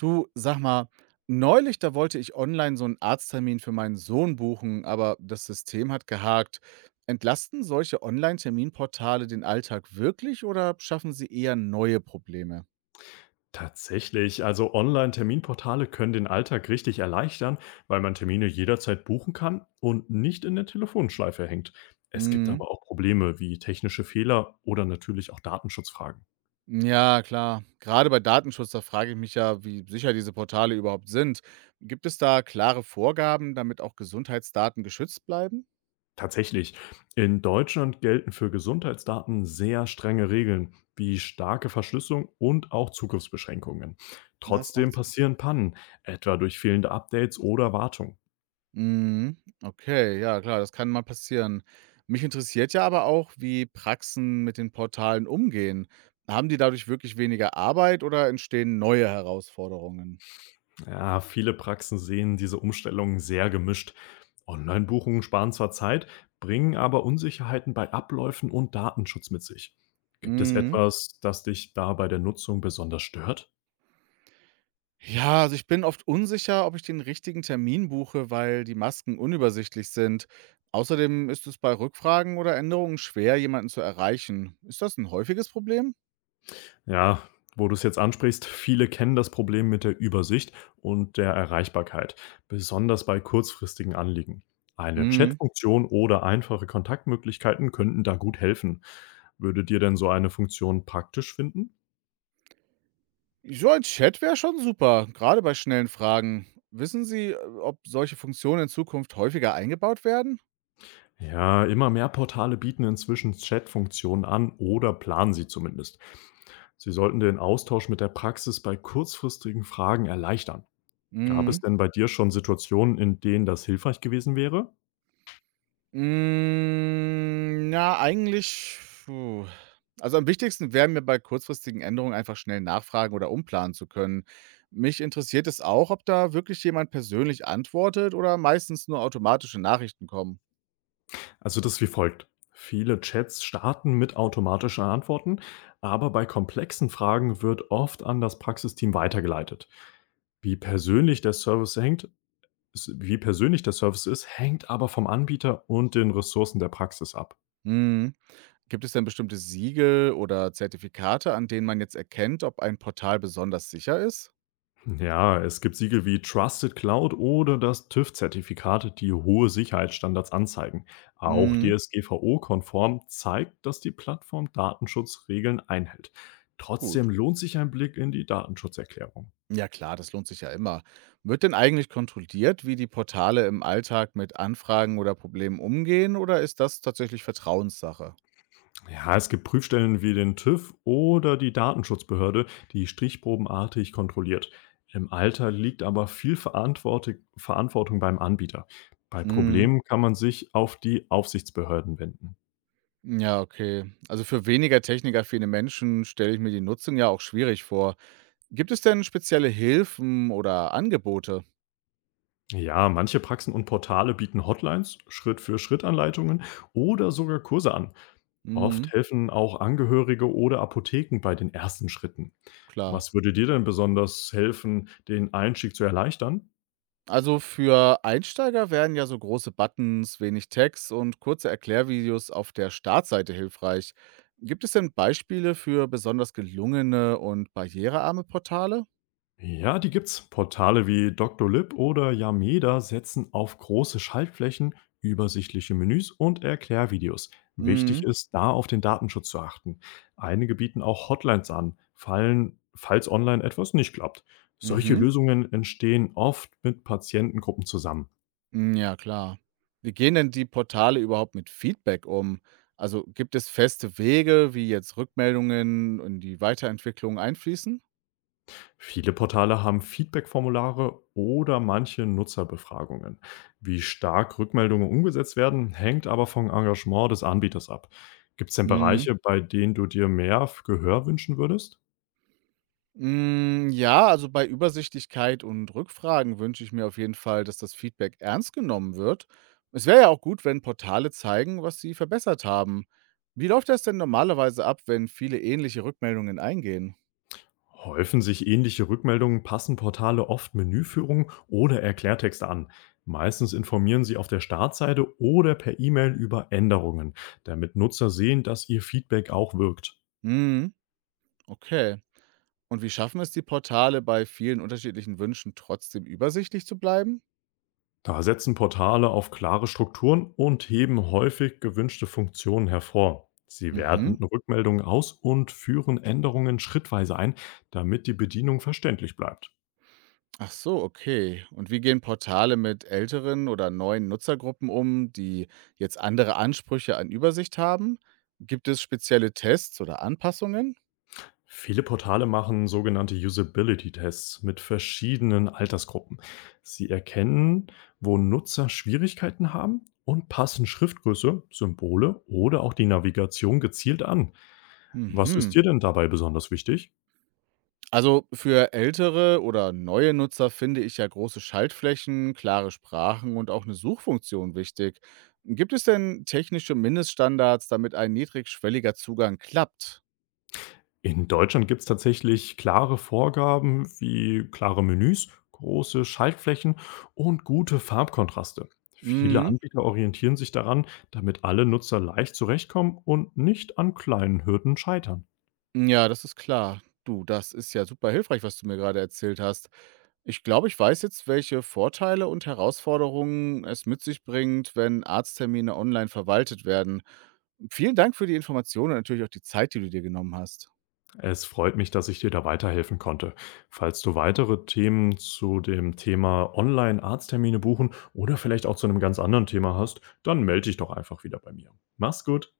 Du, sag mal, neulich, da wollte ich online so einen Arzttermin für meinen Sohn buchen, aber das System hat gehakt. Entlasten solche Online-Terminportale den Alltag wirklich oder schaffen sie eher neue Probleme? Tatsächlich, also Online-Terminportale können den Alltag richtig erleichtern, weil man Termine jederzeit buchen kann und nicht in der Telefonschleife hängt. Es gibt Mhm. aber auch Probleme wie technische Fehler oder natürlich auch Datenschutzfragen. Ja, klar. Gerade bei Datenschutz, da frage ich mich ja, wie sicher diese Portale überhaupt sind. Gibt es da klare Vorgaben, damit auch Gesundheitsdaten geschützt bleiben? Tatsächlich, in Deutschland gelten für Gesundheitsdaten sehr strenge Regeln wie starke Verschlüsselung und auch Zugriffsbeschränkungen. Ja, das Trotzdem macht Sinn. passieren Pannen, etwa durch fehlende Updates oder Wartung. Mhm. Okay, ja klar, das kann mal passieren. Mich interessiert ja aber auch, wie Praxen mit den Portalen umgehen. Haben die dadurch wirklich weniger Arbeit oder entstehen neue Herausforderungen? Ja, viele Praxen sehen diese Umstellung sehr gemischt. Online-Buchungen sparen zwar Zeit, bringen aber Unsicherheiten bei Abläufen und Datenschutz mit sich. Gibt es Mhm. etwas, das dich da bei der Nutzung besonders stört? Ja, also ich bin oft unsicher, ob ich den richtigen Termin buche, weil die Masken unübersichtlich sind. Außerdem ist es bei Rückfragen oder Änderungen schwer, jemanden zu erreichen. Ist das ein häufiges Problem? Ja, wo du es jetzt ansprichst, viele kennen das Problem mit der Übersicht und der Erreichbarkeit, besonders bei kurzfristigen Anliegen. Eine Mhm. Chatfunktion oder einfache Kontaktmöglichkeiten könnten da gut helfen. Würde dir denn so eine Funktion praktisch finden? So ein Chat wäre schon super, gerade bei schnellen Fragen. Wissen Sie, ob solche Funktionen in Zukunft häufiger eingebaut werden? Ja, immer mehr Portale bieten inzwischen Chat-Funktionen an oder planen sie zumindest. Sie sollten den Austausch mit der Praxis bei kurzfristigen Fragen erleichtern. Gab es Mhm. denn bei dir schon Situationen, in denen das hilfreich gewesen wäre? Hm, na, eigentlich puh. Also, am wichtigsten wäre mir bei kurzfristigen Änderungen einfach schnell nachfragen oder umplanen zu können. Mich interessiert es auch, ob da wirklich jemand persönlich antwortet oder meistens nur automatische Nachrichten kommen. Also das ist wie folgt. Viele Chats starten mit automatischen Antworten, aber bei komplexen Fragen wird oft an das Praxisteam weitergeleitet. Wie persönlich der Service hängt, Wie persönlich der Service ist, hängt aber vom Anbieter und den Ressourcen der Praxis ab. Mhm. Gibt es denn bestimmte Siegel oder Zertifikate, an denen man jetzt erkennt, ob ein Portal besonders sicher ist? Ja, es gibt Siegel wie Trusted Cloud oder das TÜV zertifikat die hohe Sicherheitsstandards anzeigen. Auch Mhm. DSGVO-konform zeigt, dass die Plattform Datenschutzregeln einhält. Gut. Trotzdem lohnt sich ein Blick in die Datenschutzerklärung. Ja klar, das lohnt sich ja immer. Wird denn eigentlich kontrolliert, wie die Portale im Alltag mit Anfragen oder Problemen umgehen oder ist das tatsächlich Vertrauenssache? Ja, es gibt Prüfstellen wie den TÜV oder die Datenschutzbehörde, die stichprobenartig kontrolliert. Im Alter liegt aber viel Verantwortung beim Anbieter. Bei Mhm. Problemen kann man sich auf die Aufsichtsbehörden wenden. Ja, okay. Also für weniger technikaffine Menschen stelle ich mir die Nutzung ja auch schwierig vor. Gibt es denn spezielle Hilfen oder Angebote? Ja, manche Praxen und Portale bieten Hotlines, Schritt-für-Schritt-Anleitungen oder sogar Kurse an. Mhm, Oft helfen auch Angehörige oder Apotheken bei den ersten Schritten. klar. Was würde dir denn besonders helfen, den Einstieg zu erleichtern? Also für Einsteiger wären ja so große Buttons, wenig Text und kurze Erklärvideos auf der Startseite hilfreich. Gibt es denn Beispiele für besonders gelungene und barrierearme Portale? Ja, die gibt's. Portale wie Doctolib oder Yameda setzen auf große Schaltflächen, übersichtliche Menüs und Erklärvideos. Wichtig Mhm. ist, da auf den Datenschutz zu achten. Einige bieten auch Hotlines an, falls online etwas nicht klappt. Solche Mhm. Lösungen entstehen oft mit Patientengruppen zusammen. Mm, ja, klar. Wie gehen denn die Portale überhaupt mit Feedback um? Also gibt es feste Wege, wie jetzt Rückmeldungen in die Weiterentwicklung einfließen? Viele Portale haben Feedback-Formulare oder manche Nutzerbefragungen. Wie stark Rückmeldungen umgesetzt werden, hängt aber vom Engagement des Anbieters ab. Gibt es denn Bereiche, bei denen du dir mehr Gehör wünschen würdest? Hm, ja, also bei Übersichtlichkeit und Rückfragen wünsche ich mir auf jeden Fall, dass das Feedback ernst genommen wird. Es wäre ja auch gut, wenn Portale zeigen, was sie verbessert haben. Wie läuft das denn normalerweise ab, wenn viele ähnliche Rückmeldungen eingehen? Häufen sich ähnliche Rückmeldungen, passen Portale oft Menüführungen oder Erklärtexte an. Meistens informieren sie auf der Startseite oder per E-Mail über Änderungen, damit Nutzer sehen, dass ihr Feedback auch wirkt. Hm, okay. Und wie schaffen es die Portale bei vielen unterschiedlichen Wünschen trotzdem übersichtlich zu bleiben? Da setzen Portale auf klare Strukturen und heben häufig gewünschte Funktionen hervor. Sie Mhm. werten Rückmeldungen aus und führen Änderungen schrittweise ein, damit die Bedienung verständlich bleibt. Ach so, okay. Und wie gehen Portale mit älteren oder neuen Nutzergruppen um, die jetzt andere Ansprüche an Übersicht haben? Gibt es spezielle Tests oder Anpassungen? Viele Portale machen sogenannte Usability-Tests mit verschiedenen Altersgruppen. Sie erkennen, wo Nutzer Schwierigkeiten haben und passen Schriftgröße, Symbole oder auch die Navigation gezielt an. Was Mhm. ist dir denn dabei besonders wichtig? Also für ältere oder neue Nutzer finde ich ja große Schaltflächen, klare Sprachen und auch eine Suchfunktion wichtig. Gibt es denn technische Mindeststandards, damit ein niedrigschwelliger Zugang klappt? In Deutschland gibt es tatsächlich klare Vorgaben wie klare Menüs, große Schaltflächen und gute Farbkontraste. Viele Mhm. Anbieter orientieren sich daran, damit alle Nutzer leicht zurechtkommen und nicht an kleinen Hürden scheitern. Ja, das ist klar. Du, das ist ja super hilfreich, was du mir gerade erzählt hast. Ich glaube, ich weiß jetzt, welche Vorteile und Herausforderungen es mit sich bringt, wenn Arzttermine online verwaltet werden. Vielen Dank für die Informationen und natürlich auch die Zeit, die du dir genommen hast. Es freut mich, dass ich dir da weiterhelfen konnte. Falls du weitere Themen zu dem Thema Online-Arzttermine buchen oder vielleicht auch zu einem ganz anderen Thema hast, dann melde dich doch einfach wieder bei mir. Mach's gut!